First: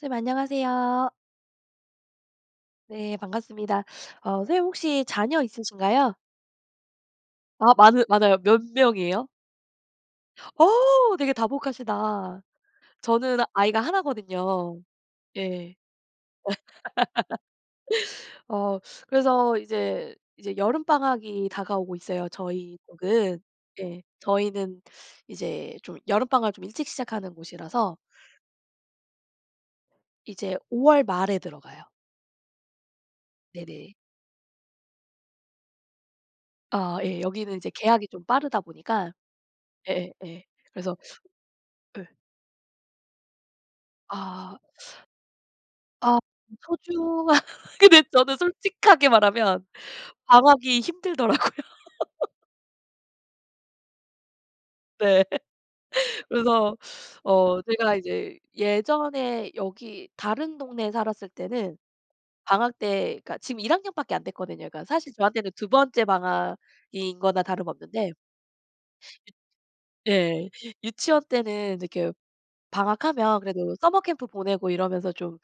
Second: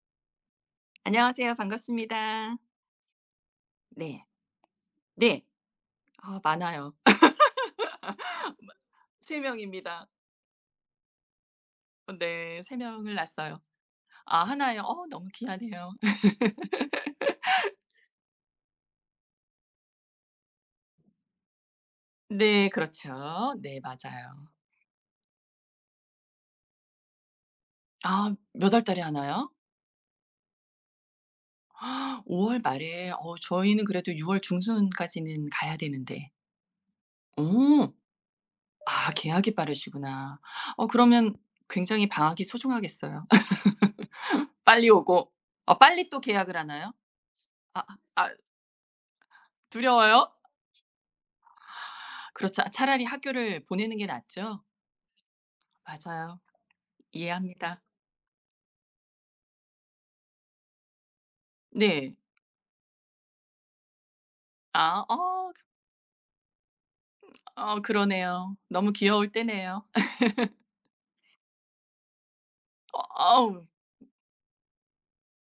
선생님 안녕하세요. 안녕하세요. 반갑습니다. 네 반갑습니다. 네. 어 선생님 혹시 자녀 네. 있으신가요? 아 많아요. 아 많으 많아요? 몇 많 명이에요? 3 명입니다. 어우 되게 어 다복하시다. 네. 3 명을 저는 낳았어요. 아이가 1 아 1 거든요. 예요? 어 너무 예. 귀하네요. 어 그래서 이제 이제 여름방학이 다가오고 있어요 네 저희 쪽은. 그렇죠. 네 예. 맞아요. 저희는 이제 좀 여름방학을 좀 일찍 시작하는 곳이라서 아 몇 월달에 하나요? 이제 5 월 말에 들어가요. 5 월 말에? 어 저희는 네네. 그래도 6 월 중순까지는 가야 되는데. 아 예. 여기는 이제 오. 개학이 좀 빠르다 아 보니까 개학이 예 빠르시구나. 예. 어 그래서 그러면 예. 굉장히 방학이 소중하겠어요. 아. 빨리 오고. 아 빨리 아 또 개학을 하나요? 소중하 아 근데 아. 저는 솔직하게 말하면 두려워요? 방학이 힘들더라고요. 그렇죠. 아 차라리 학교를 보내는 게 낫죠? 네. 맞아요. 그래서 어 이해합니다. 제가 이제 예전에 여기 다른 동네에 살았을 때는 네. 방학 때 그러니까 지금 1 학년밖에 안 됐거든요. 그러니까 아. 사실 저한테는 어 2 번째 방학인 음 거나 어 다름없는데 그러네요. 너무 귀여울 때네요. 예. 유치원 때는 이렇게 어 방학하면 어음. 그래도 써머 캠프 보내고 이러면서 좀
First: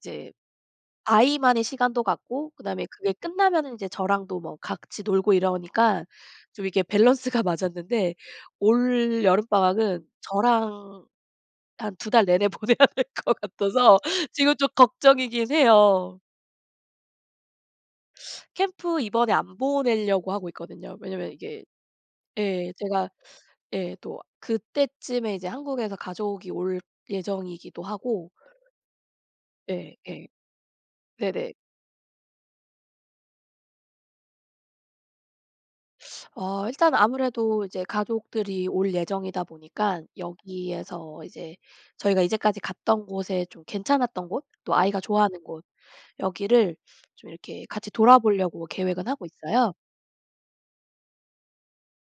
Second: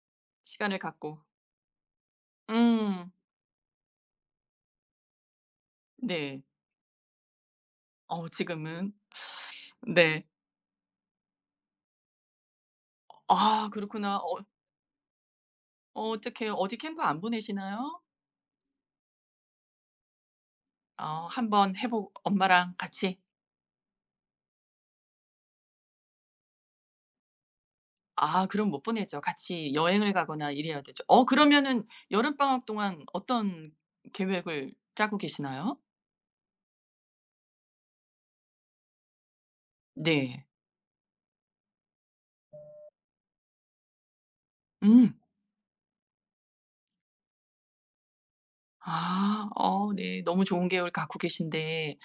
이제 시간을 갖고. 아이만의 시간도 갖고 그다음에 음. 그게 끝나면은 이제 저랑도 뭐 같이 놀고 이러니까 네. 좀 이렇게 밸런스가 맞았는데 어 지금은. 올 여름방학은 네. 저랑 한 2 달 내내 보내야 될 어 것 아 같아서 그렇구나. 어 지금 좀 걱정이긴 어 해요. 어떡해. 어디 캠프 안 보내시나요? 캠프 이번에 안 보내려고 하고 있거든요. 어 왜냐하면 이게 한번 해 보 예 엄마랑 제가 같이? 예 또 그때쯤에 이제 한국에서 가족이 올 예정이기도 하고 아 그럼 못 보내죠. 같이 예 여행을 예. 가거나 일해야 되죠. 어 네네. 그러면은 여름방학 동안 어떤 계획을 짜고 계시나요? 어 일단 아무래도 이제 가족들이 올 예정이다 보니까 네. 여기에서 이제 저희가 이제까지 갔던 곳에 좀 괜찮았던 곳 또 아이가 음. 좋아하는 곳 여기를 좀 이렇게 같이 돌아보려고 계획은 하고 아 있어요. 어 네. 너무 좋은 계획을 갖고 계신데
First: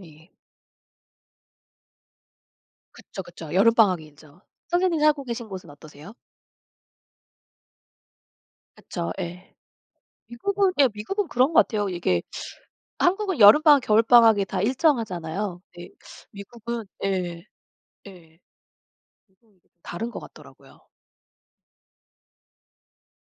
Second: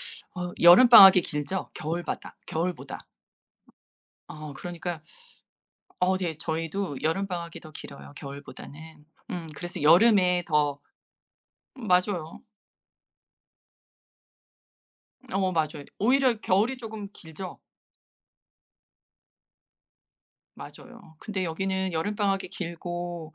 예. 어 여름방학이 길죠? 겨울바다? 겨울보다? 그쵸, 그쵸. 여름방학이 길죠. 어 선생님 그러니까 살고 계신 곳은 어떠세요? 어 되게 저희도 여름방학이 더 길어요 겨울보다는. 그쵸. 음 예. 그래서 여름에 미국은 더 예. 미국은 그런 것 같아요. 이게 맞아요. 한국은 여름방학 겨울방학이 다 어 일정하잖아요. 맞아요. 근데 오히려 겨울이 미국은 쪼금 예. 길죠? 예. 보통 이게 좀 다른 것 같더라고요. 맞아요. 근데 여기는 여름방학이 길고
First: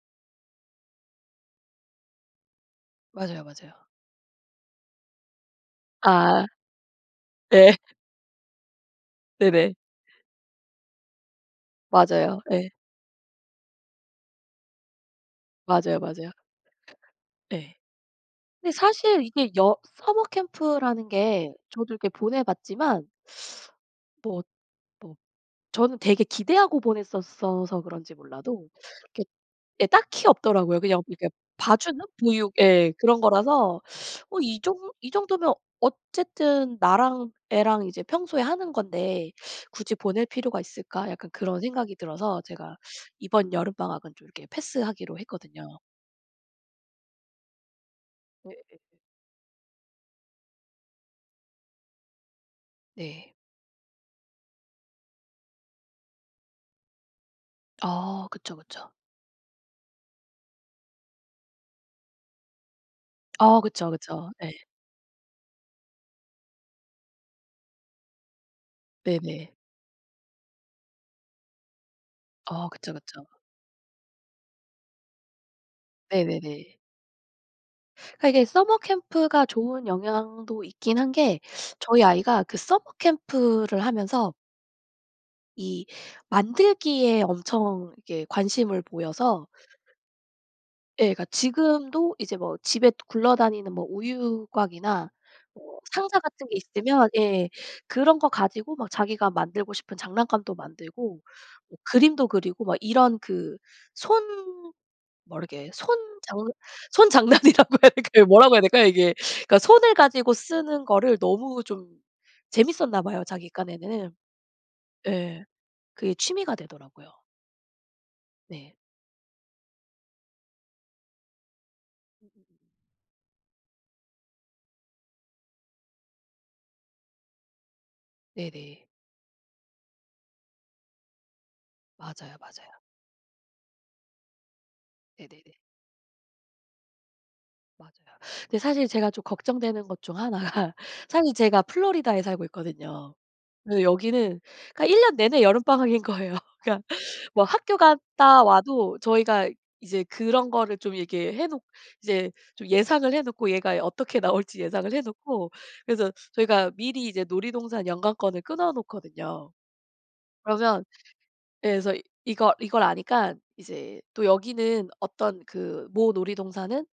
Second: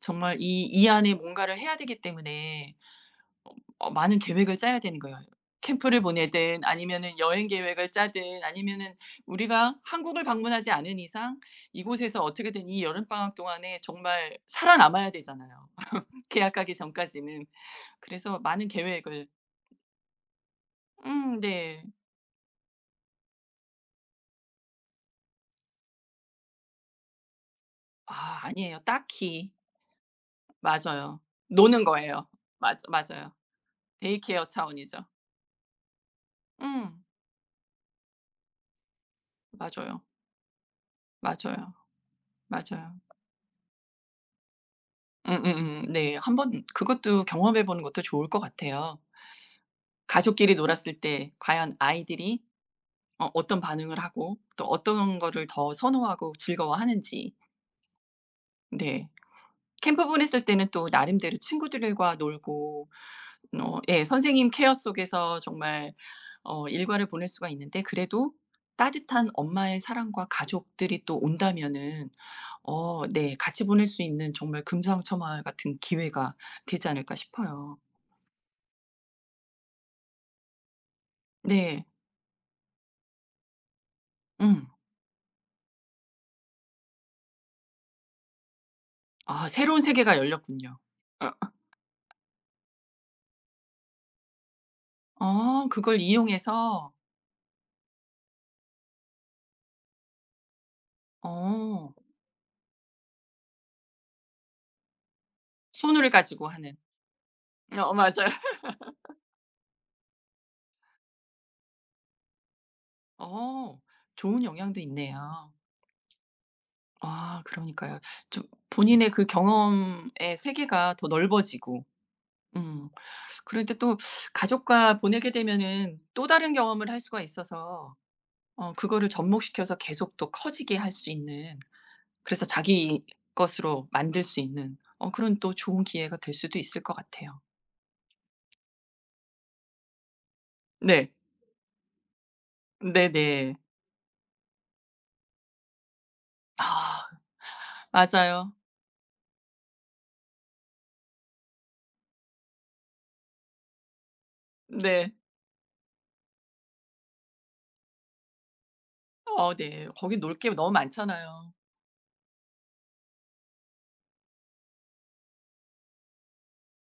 정말 이 이 안에 뭔가를 해야 되기 때문에 맞아요, 어 맞아요. 어 많은 계획을 짜야 되는 거예요. 캠프를 아. 보내든 아니면은 여행 예. 계획을 짜든 아니면은 네네. 우리가 한국을 방문하지 않은 이상 이곳에서 맞아요. 어떻게든 예. 이 여름방학 동안에 정말 살아남아야 되잖아요. 맞아요, 맞아요. 개학하기 전까지는. 예. 그래서 많은 근데 사실 계획을 이게 여 서머 캠프라는 음 게 네. 저도 이렇게 보내 봤지만 뭐 뭐 저는 되게 기대하고 보냈었어서 그런지 아 몰라도 아니에요 이렇게 딱히. 예 딱히 없더라고요. 그냥 맞아요. 이렇게 노는 봐주는? 거예요. 보육 맞아 예. 그런 맞아요. 거라서 day 어 care 이 정 차원이죠. '이 정도면 어쨌든 음. 나랑 애랑 이제 평소에 하는 건데 굳이 맞아요. 보낼 필요가 있을까?' 약간 그런 맞아요. 생각이 들어서 제가 맞아요. 이번 여름방학은 좀 이렇게 패스하기로 했거든요. 음음음 네. 한번 그것도 경험해 보는 것도 좋을 것 네 예. 같아요. 가족끼리 놀았을 때 과연 아이들이 어 네. 어떤 반응을 하고 또 어떤 거를 더 선호하고 즐거워하는지. 아. 그쵸, 그쵸. 네. 캠프 보냈을 때는 또 나름대로 친구들과 놀고 아 어 그쵸, 예 그쵸. 선생님 예. 케어 속에서 정말 어 일과를 보낼 수가 있는데 그래도 따뜻한 네네. 엄마의 사랑과 가족들이 또 온다면은 어 그쵸, 어 그쵸. 네 같이 보낼 수 있는 정말 금상첨화 같은 기회가 네네네. 되지 않을까 싶어요. 그러니까 이게 서머 캠프가 좋은 영향도 있긴 한 게 네. 저희 아이가 그 서머 캠프를 하면서 음. 이 만들기에 엄청 이렇게 관심을 보여서 아 새로운 세계가 열렸군요. 예 그러니까 어. 지금도 이제 뭐 또 집에 굴러다니는 뭐 우유곽이나 어 뭐 그걸 상자 같은 게 이용해서? 있으면 예 그런 거 가지고 막 자기가 만들고 싶은 장난감도 만들고 뭐 어. 그림도 그리고 막 이런 그 손 뭐 이렇게 손 손을 장 가지고 하는. 손장난이라고 해야 어 맞아요. 될까요 뭐라 해야 될까요 이게? 그러니까 손을 가지고 쓰는 거를 너무 좀 재미있었나 봐요 자기 어. 깐에는. 좋은 영향도 예. 있네요. 그게 취미가 되더라고요. 아 그러니까요. 좀 네. 본인의 그 경험의 세계가 더 넓어지고. 음. 그런데 또 가족과 보내게 되면은 또 다른 경험을 할 수가 있어서 어 네네. 그거를 접목시켜서 계속 또 커지게 할 수 있는 맞아요, 그래서 맞아요. 자기 것으로 만들 수 있는 어 그런 또 네네네. 좋은 기회가 될 수도 있을 것 같아요. 맞아요. 근데 사실 제가 좀 걱정되는 것 중 1 가 네. 사실 제가 플로리다에 살고 있거든요. 네네. 네 여기는 그러니까 1 년 내내 여름방학인 거예요. 그러니까 아. 뭐 학교 갔다 맞아요. 와도 저희가 이제 그런 거를 좀 이렇게 해 놓 이제 좀 예상을 해 놓고 얘가 어떻게 나올지 예상을 해 네. 놓고 그래서 저희가 미리 이제 놀이동산 연간권을 끊어 놓거든요. 어 네. 거긴 놀 게 너무 그러면 많잖아요. 예 그래서 이걸 이걸 아니까 이제 또 여기는 어떤 그 모 놀이동산은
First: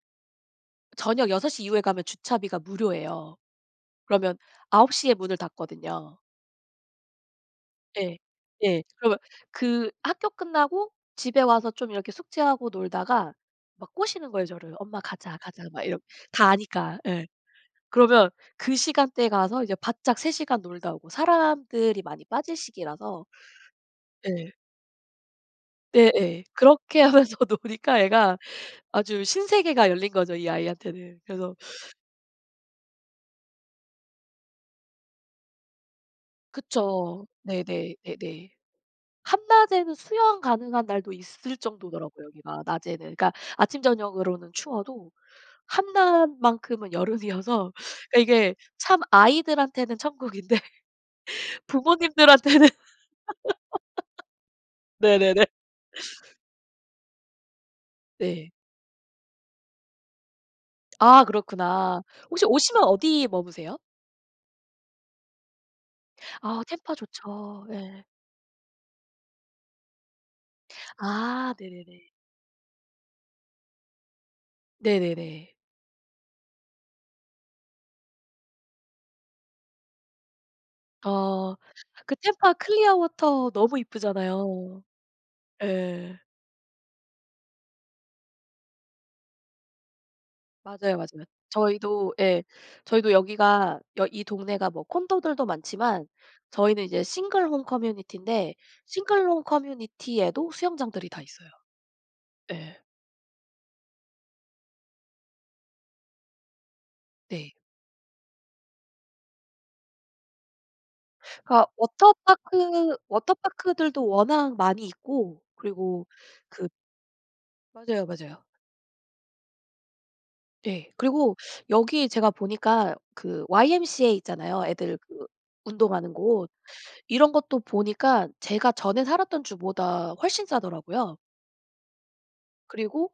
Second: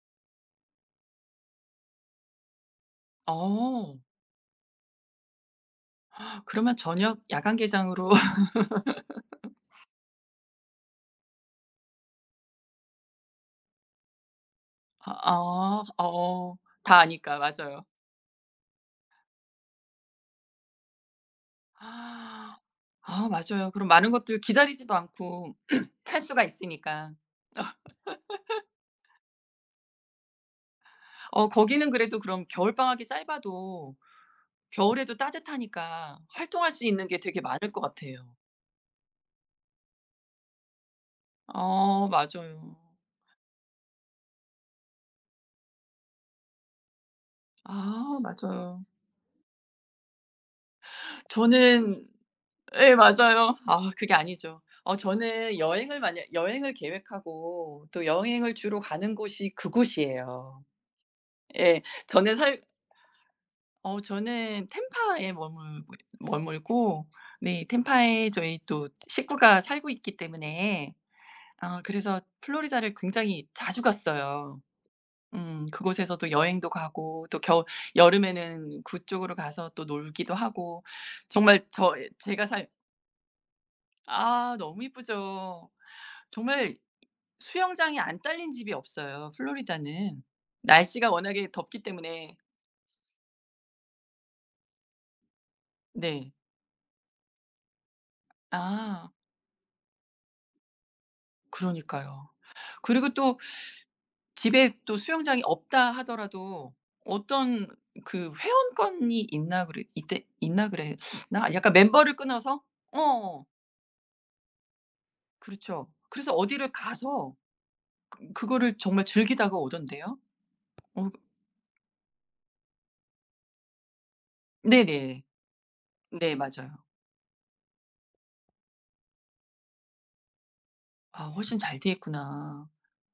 저녁 6:00 이후에 가면 주차비가 무료예요. 어. 그러면 9:00 에 문을 닫거든요. 그러면 저녁 야간 개장으로 예. 예. 그러면 그 학교 끝나고 집에 와서 좀 이렇게 숙제하고 놀다가 막 꼬시는 거예요 저를. "엄마 가자. 가자." 막 아. 이렇 다 어. 아니까. 다 예. 아니까. 맞아요. 그러면 그 시간대에 가서 이제 바짝 3 시간 놀다 오고 사람들이 많이 아 빠질 시기라서 맞아요. 그럼 많은 것들 예. 기다리지도 않고 네 탈 수가 예. 그렇게 있으니까. 하면서 노니까 애가 아주 신세계가 열린 거죠 이 아이한테는. 어 그래서 거기는 그래도 그럼 겨울방학이 짧아도 겨울에도 따뜻하니까 활동할 수 있는 게 그쵸. 되게 많을 것 네네. 같아요. 네네. 한낮에는 수영 가능한 날도 있을 어 정도더라고요 여기가 맞아요. 낮에는. 그러니까 아침 저녁으로는 추워도 한낮만큼은 여름이어서 아 그 이게 맞아요. 참 아이들한테는 천국인데 저는 부모님들한테는 예 맞아요. 아 그게 아니죠. 어 네네네. 저는 여행을 만약 여행을 계획하고 또 네. 여행을 주로 가는 곳이 그곳이에요. 아 예. 그렇구나. 저는 혹시 살 오시면 어디 머무세요? 어 저는 템파에 머물고 아 템파 머물고 네 좋죠. 네. 템파에 저희 또 식구가 살고 있기 때문에 아 어 네네네. 그래서 플로리다를 굉장히 자주 갔어요. 네네네. 음. 그곳에서 또 여행도 가고 또 겨 여름에는 그쪽으로 가서 또 놀기도 하고 어. 정말 저 이 그 제가 탬파 살 클리어워터 너무 아 이쁘잖아요. 너무 예쁘죠. 예. 정말 수영장이 안 딸린 집이 없어요 플로리다는. 맞아요, 날씨가 맞아요. 워낙에 덥기 저희도 때문에. 예. 저희도 여기가 여 이 동네가 뭐 콘도들도 많지만 네. 저희는 이제 싱글 홈 커뮤니티인데 아. 싱글 홈 커뮤니티에도 수영장들이 다 있어요. 그러니까요. 예. 그리고 또 집에 또 수영장이 없다 하더라도 네. 어떤 그 회원권이 있나 그래 있대 있나 그랬나? 그러니까 약간 멤버를 끊어서? 워터파크, 어. 워터파크들도 워낙 많이 있고 그렇죠. 그리고 그래서 그 어디를 가서 맞아요, 그 맞아요. 그거를 정말 즐기다가 오던데요? 예. 어 그리고 여기에 제가 보니까 그 YMCA 있잖아요 애들 네네. 그 운동하는 네 곳. 맞아요. 이런 것도 보니까 제가 전에 살았던 주보다 훨씬 싸더라고요. 아 훨씬 잘 돼 있구나. 그리고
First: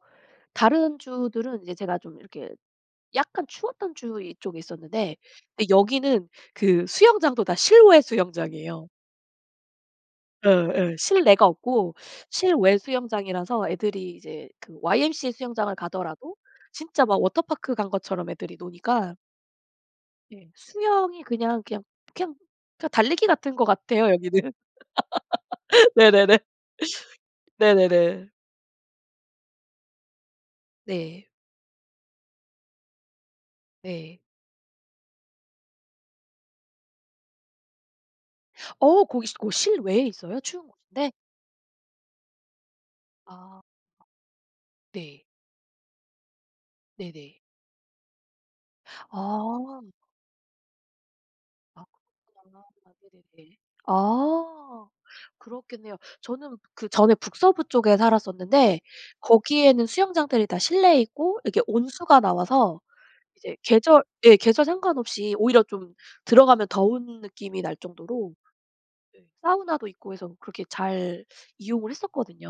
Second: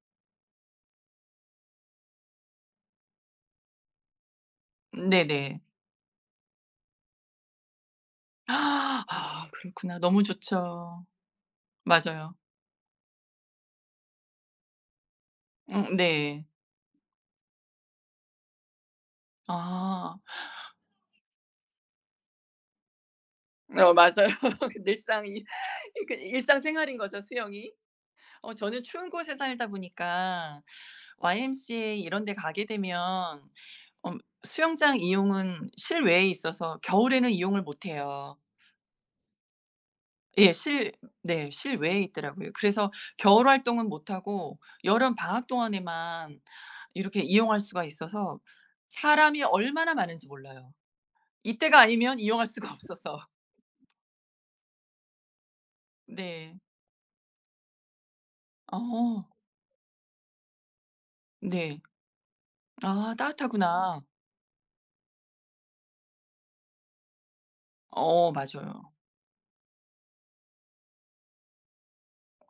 다른 주들은 이제 제가 좀 이렇게 약간 추웠던 주 이쪽에 음 있었는데 네네. 근데 여기는 그 수영장도 다 실외 수영장이에요. 아 그렇구나. 너무 예예. 좋죠. 실내가 없고 맞아요. 실외 수영장이라서 애들이 이제 그 YMCA 수영장을 응응 가더라도 네. 진짜 막 워터파크 간 것처럼 애들이 노니까 아. 예. 수영이 그냥 그냥 그냥 그냥 달리기 같은 것 어 같아요 맞아요. 여기는. 그 늘상 이 그러니까 네네네. 일상 생활인 거죠 수영이. 네네네. 어 저는 추운 곳에 살다 보니까 네. YMCA 이런 데 가게 되면 음 네. 수영장 이용은 실외에 있어서 겨울에는 이용을 못 해요. 어 거기 거기 실외에 있어요? 예. 추운 실 곳인데? 네 실외에 있더라고요. 그래서 겨울 아. 활동은 못 하고 네. 여름방학 동안에만 이렇게 네네. 이용할 수가 있어서 사람이 아. 얼마나 많은지 몰라요. 이때가 아 아니면 이용할 그렇구나. 수가 아 없어서. 네네네. 아 그렇겠네요. 저는 네. 그전에 북서부 쪽에 살았었는데 어. 거기에는 수영장들이 다 실내에 있고 이렇게 네. 온수가 나와서 아 이제 따뜻하구나. 계절 예 계절 상관없이 오히려 좀 들어가면 더운 느낌이 날 어 정도로 맞아요. 네 사우나도 있고 해서 그렇게 잘 이용을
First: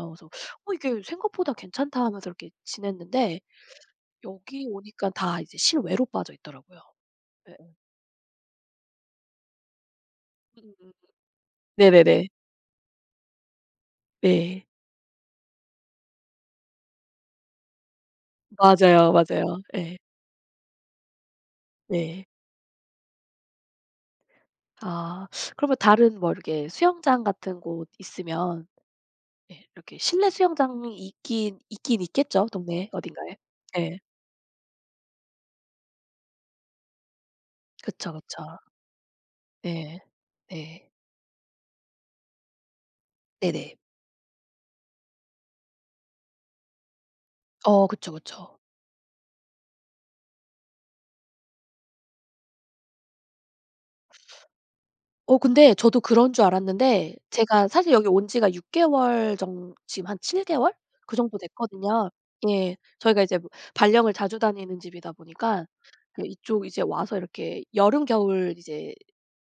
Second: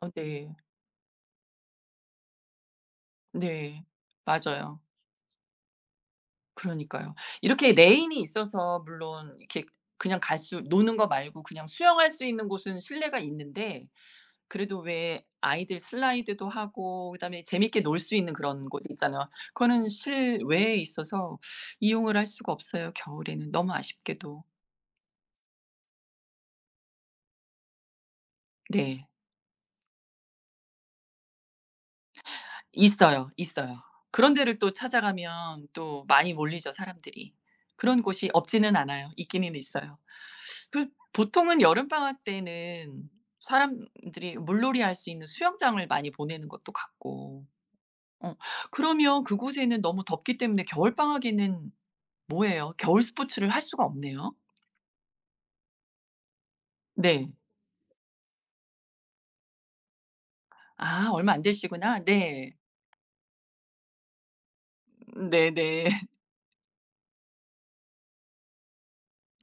아 그래서 네. '어 이게 생각보다 괜찮다.' 하면서 이렇게 지냈는데 네. 여기 맞아요. 오니깐 다 이제 실외로 빠져 있더라고요. 그러니까요. 네. 이렇게 레인이 있어서 물론 이렇게 그냥 갈 수 음음음. 노는 거 말고 그냥 수영할 수 네네네. 있는 곳은 실내가 있는데 네. 그래도 왜 아이들 슬라이드도 하고 그다음에 재밌게 놀 수 있는 그런 곳 맞아요, 있잖아요. 맞아요. 그거는 예. 실외에 있어서 이용을 네. 할 수가 없어요 겨울에는 너무 아쉽게도. 아 그러면 다른 뭐 이렇게 수영장 같은 곳 있으면 네. 예 이렇게 실내 수영장이 있긴 있긴 있겠죠 동네에 있어요, 어딘가에. 있어요. 예. 그런 데를 또 찾아가면 또 많이 몰리죠 사람들이. 그런 그쵸, 곳이 그쵸. 없지는 않아요. 있기는 있어요. 예. 그 네. 보통은 여름방학 때는 네네. 사람들이 물놀이 할 수 있는 수영장을 많이 보내는 것도 같고. 어 그쵸, 어 그쵸. 그러면 그곳에는 너무 덥기 때문에 겨울방학에는 뭐 해요? 겨울 스포츠를 할 수가 없네요. 어 근데 저도 그런 줄 알았는데 네. 제가 사실 여기 온 지가 6 개월 정 지금 한 7 개월 아 그 얼마 정도 안 되시구나. 됐거든요. 네. 예. 저희가 이제 뭐 발령을 자주 다니는 집이다 음 보니까 네네. 그 이쪽 이제 와서 이렇게 여름 겨울 이제,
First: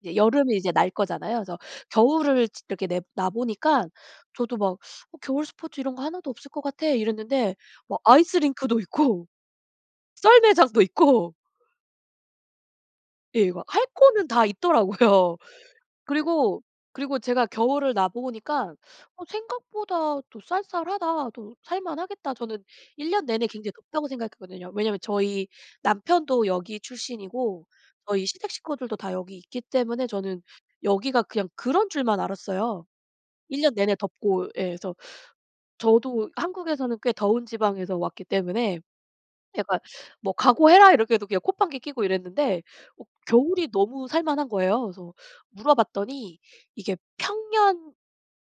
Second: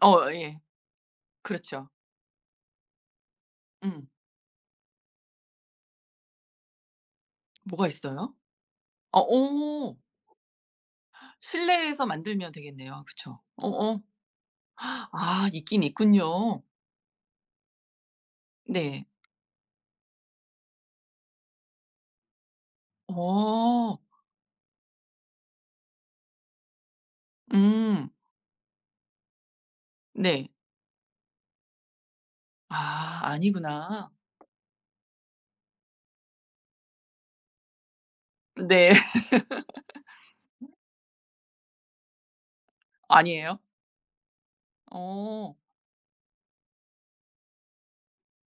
이제 어 여름을 예. 이제 날 거잖아요. 그래서 그렇죠. 겨울을 지 이렇게 내 나 보니까 음. 저도 막 "어 겨울 스포츠 이런 거 하나도 없을 것 같아." 이랬는데 뭐가 막 있어요? 아이스링크도 어 있고 오. 썰매장도 있고 실내에서 만들면 되겠네요. 예 그쵸? 이거 막 어 할 어. 거는 다 있더라고요. 아 있긴 그리고, 있군요. 그리고 제가 겨울을 나 보니까 네. '어 생각보다 또 쌀쌀하다. 또 살 만하겠다.' 저는 '1 년 내내 굉장히 어. 덥다.'고 생각했거든요. 왜냐하면 저희 남편도 여기 출신이고 음. 저희 시댁 식구들도 다 여기 있기 때문에 저는 네. 여기가 그냥 그런 줄만 알았어요. 아 1 년 내내 아니구나. 덥고 예 그래서 저도 한국에서는 꽤 더운 지방에서 왔기 어 때문에 네. 약간 뭐 "각오해라." 이렇게 해도 그냥 콧방귀 끼고 이랬는데 어 아니에요? 겨울이 너무 살 만한 거예요. 그래서 어. 물어봤더니 이게 평년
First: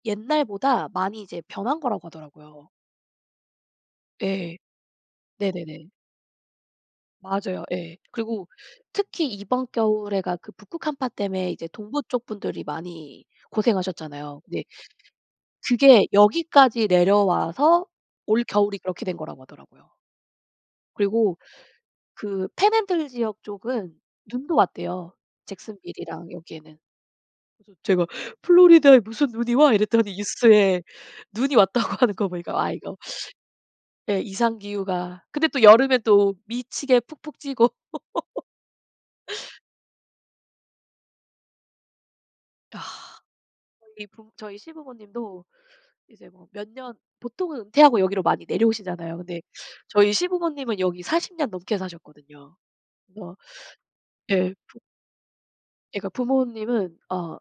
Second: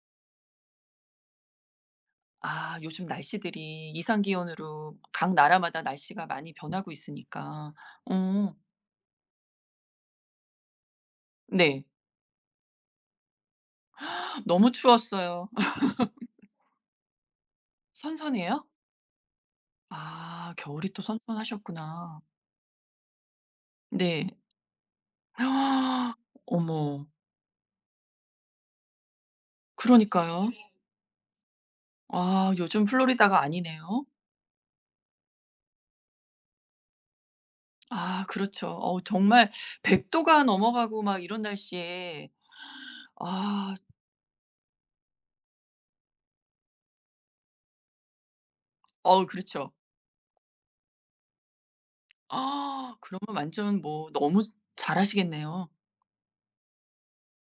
옛날보다 많이 이제 변한 거라고 하더라고요. 아 요즘 날씨들이 이상 예. 기온으로 각 나라마다 네네네. 날씨가 많이 변하고 맞아요. 있으니까 예. 그리고 어. 특히 이번 겨울에가 그 북극 한파 땜에 이제 네. 동부 쪽 분들이 많이 고생하셨잖아요. 근데 너무 추웠어요. 그게 여기까지 내려와서 선선해요? 올겨울이 그렇게 된 거라고 하더라고요. 아 겨울이 또 그리고 선선하셨구나. 그 팬핸들 지역 쪽은 네. 눈도 왔대요 잭슨빌이랑 여기에는. 어머. 그래서 제가 "플로리다에 무슨 눈이 와." 이랬더니 그러니까요. 뉴스에 눈이 왔다고 하는 거 와 보니까 아 요즘 이거 플로리다가 아니네요. 예 이상기후가 근데 또 여름에 또 미치게 푹푹 찌고. 아 그렇죠. 어 정말 100 도가 넘어가고 막 이런 날씨에 아. 아. 저희 부모 저희 시부모님도 이제 뭐 몇 년 보통은 은퇴하고 여기로 많이 내려오시잖아요. 어 근데 그렇죠. 저희 시부모님은 여기 40 년 넘게 사셨거든요. 그러면 그래서 완전 뭐 너무 예 부 잘 아시겠네요. 예 그러니까 부모님은 어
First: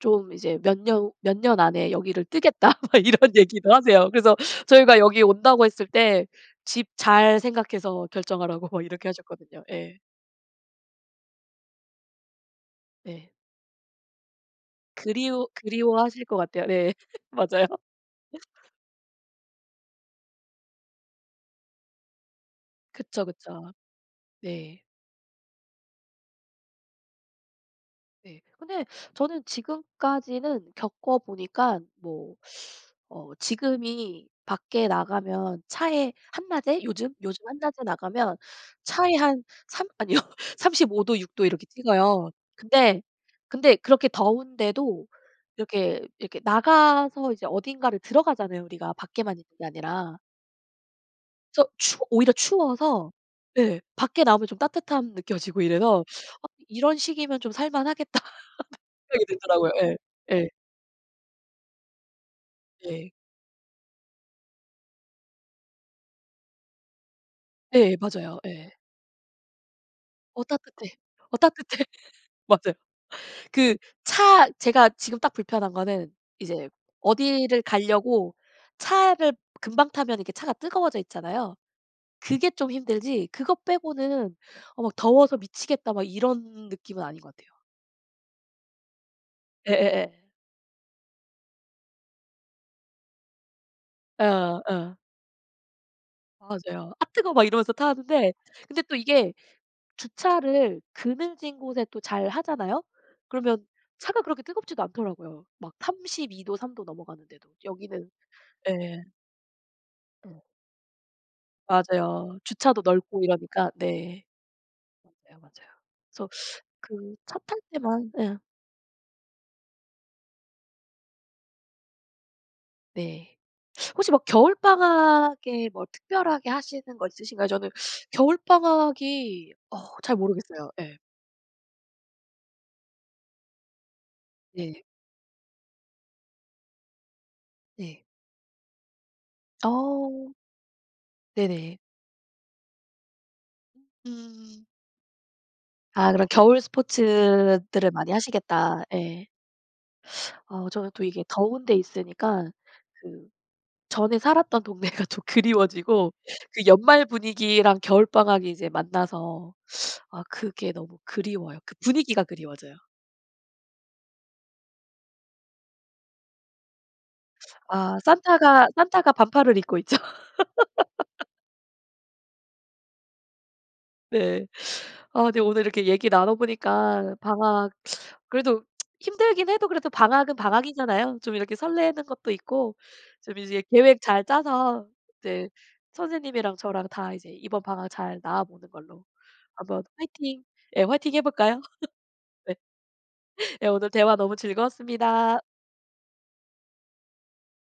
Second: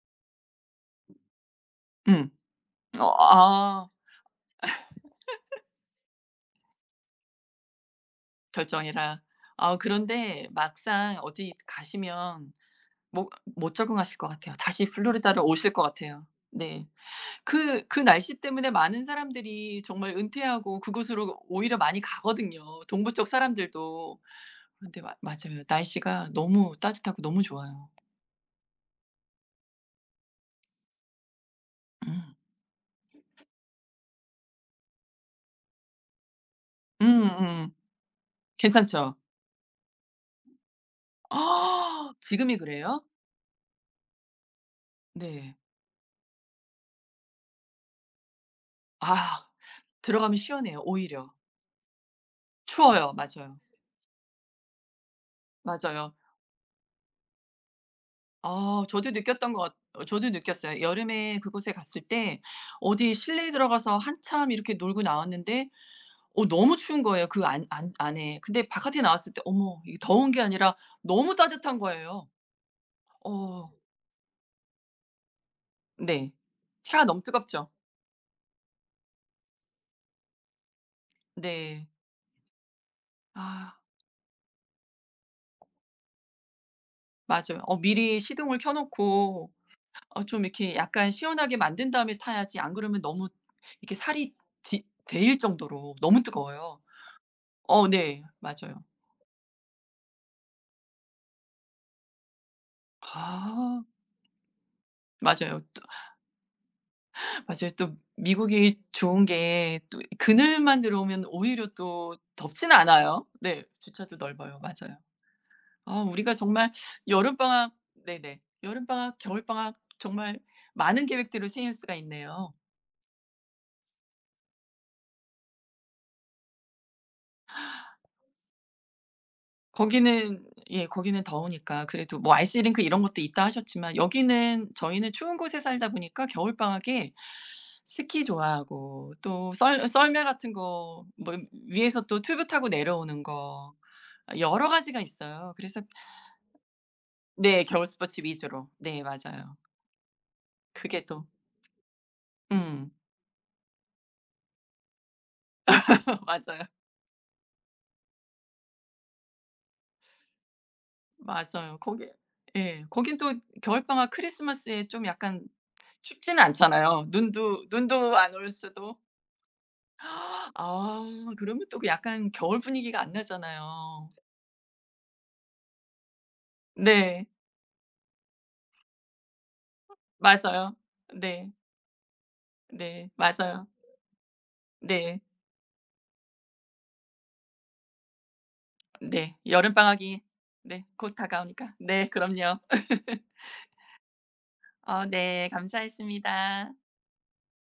좀 이제 몇 년 "몇 년 안에 여기를 음. 뜨겠다." 어 막 이런 얘기도 아. 하세요. 그래서 저희가 "여기에 온다."고 했을 때 집 잘 생각해서 결정하라고 막 이렇게 "결정해라." 하셨거든요. 아 예. 그런데 막상 어디 가시면 못 네. 못 적응하실 것 같아요. 다시 플로리다로 그리우 오실 것 그리워하실 같아요. 것 같아요. 네. 네. 맞아요. 그 그 날씨 때문에 많은 사람들이 정말 은퇴하고 그곳으로 오히려 많이 가거든요 동부 그쵸, 쪽 그쵸. 사람들도. 네. 그런데 마 맞아요. 날씨가 너무 따뜻하고 너무 좋아요. 네. 근데 저는 지금까지는 겪어보니깐 음. 뭐 어 지금이 밖에 나가면 차에 한낮에? 요즘 요즘 한 음음. 낮에 나가면 차에 괜찮죠? 한 3 아니요. 35 도 6 도 이렇게 찍어요. 지금이 근데 그래요? 근데 그렇게 더운데도 네. 이렇게 이렇게 나가서 이제 어딘가를 들어가잖아요 우리가 밖에만 있는 아. 게 아니라. 들어가면 시원해요 오히려. 그래서 추 오히려 추워요. 추워서 맞아요. 네. 밖에 나오면 좀 따뜻함 느껴지고 이래서 맞아요. '어 이런 식이면 좀 살 만하겠다.' 아 저도 생각이 느꼈던 들더라고요. 것 예. 어 저도 예. 느꼈어요. 여름에 그곳에 갔을 때 네. 어디 실내에 들어가서 한참 이렇게 놀고 나왔는데 어 너무 추운 거예요 그 안 안 네 안에. 맞아요. 근데 예. 바깥에 나왔을 때 어머 이 더운 게 '어 아니라 따뜻해 너무 어 따뜻한 따뜻해.' 거예요. 맞아요. 어. 그 차 제가 지금 딱 불편한 거는 네. 이제 차가 너무 어디를 뜨겁죠? 가려고 차를 금방 타면 이렇게 차가 뜨거워져 있잖아요. 네. 그게 좀 힘들지 그것 아. 빼고는 '어 막 더워서 미치겠다.' 막 이런 느낌은 아닌 것 같아요. 맞아요. 어 미리 시동을 켜 놓고 예예예. 어 좀 이렇게 약간 시원하게 만든 다음에 타야지 안 그러면 너무 이렇게 예 살이 아 디 어. 데일 정도로 너무 뜨거워요. 맞아요. "앗 뜨거워." 막 이러면서 어 네. 타는데 맞아요. 근데 또 이게 주차를 그늘진 곳에 또 잘 하잖아요? 그러면 아. 차가 그렇게 뜨겁지도 않더라고요 맞아요. 막 또 32 도 3 도 넘어가는데도. 맞아요 또 여기는 미국이 예. 좋은 게 또 이 예. 그늘만 들어오면 오히려 또 맞아요. 덥지는 주차도 넓고 않아요. 네. 이러니까 주차도 네. 넓어요. 맞아요. 맞아요, 맞아요. 아 그래서 우리가 정말 그 차 탈 여름방학 때만 예. 네네. 여름방학 겨울방학 정말 많은 계획들을 세울 수가 있네요. 네. 혹시 막 겨울방학에 뭐 특별하게 하시는 거 있으신가요? 저는 겨울방학이 어 잘 거기는 모르겠어요. 예 예. 거기는 더우니까 그래도 뭐 아이스링크 이런 것도 있다 하셨지만 여기는 네. 저희는 추운 곳에 살다 보니까 겨울방학에 네. 스키 좋아하고 또 썰 썰매 아. 같은 거 뭐 네네. 위에서 또 튜브 타고 내려오는 거 음. 여러 가지가 있어요. 그래서 아 그럼 겨울 네. 겨울 스포츠들을 많이 스포츠 위주로. 하시겠다. 네 예. 맞아요. 어 저는 또 그게 이게 또 더운 데 있으니까 음. 그 전에 살았던 동네가 좀 그리워지고 그 맞아요. 연말 분위기랑 겨울방학이 이제 만나서 아 그게 너무 그리워요. 그 맞아요. 거기 분위기가 그리워져요. 예. 거긴 또 겨울방학 크리스마스에 좀 약간 춥지는 않잖아요. 눈도 아 눈도 안 올 산타가 수도. 산타가 반팔을 입고 있죠. 아 그러면 또 그 약간 겨울 분위기가 안 나잖아요. 네. 어 네 오늘 이렇게 얘기 나눠 보니까 네. 방학 그래도 힘들긴 해도 그래도 방학은 맞아요. 어 방학이잖아요. 좀 네. 이렇게 설레는 것도 있고 네. 좀 이제 맞아요. 계획 잘 짜서 네. 이제 선생님이랑 저랑 다 이제 이번 방학 잘 나 보는 걸로 네. 한번 여름방학이 파이팅 네 예 파이팅 곧 해 볼까요? 다가오니까 네. 네. 그럼요. 예 오늘 대화 너무 어 즐거웠습니다. 네. 감사했습니다.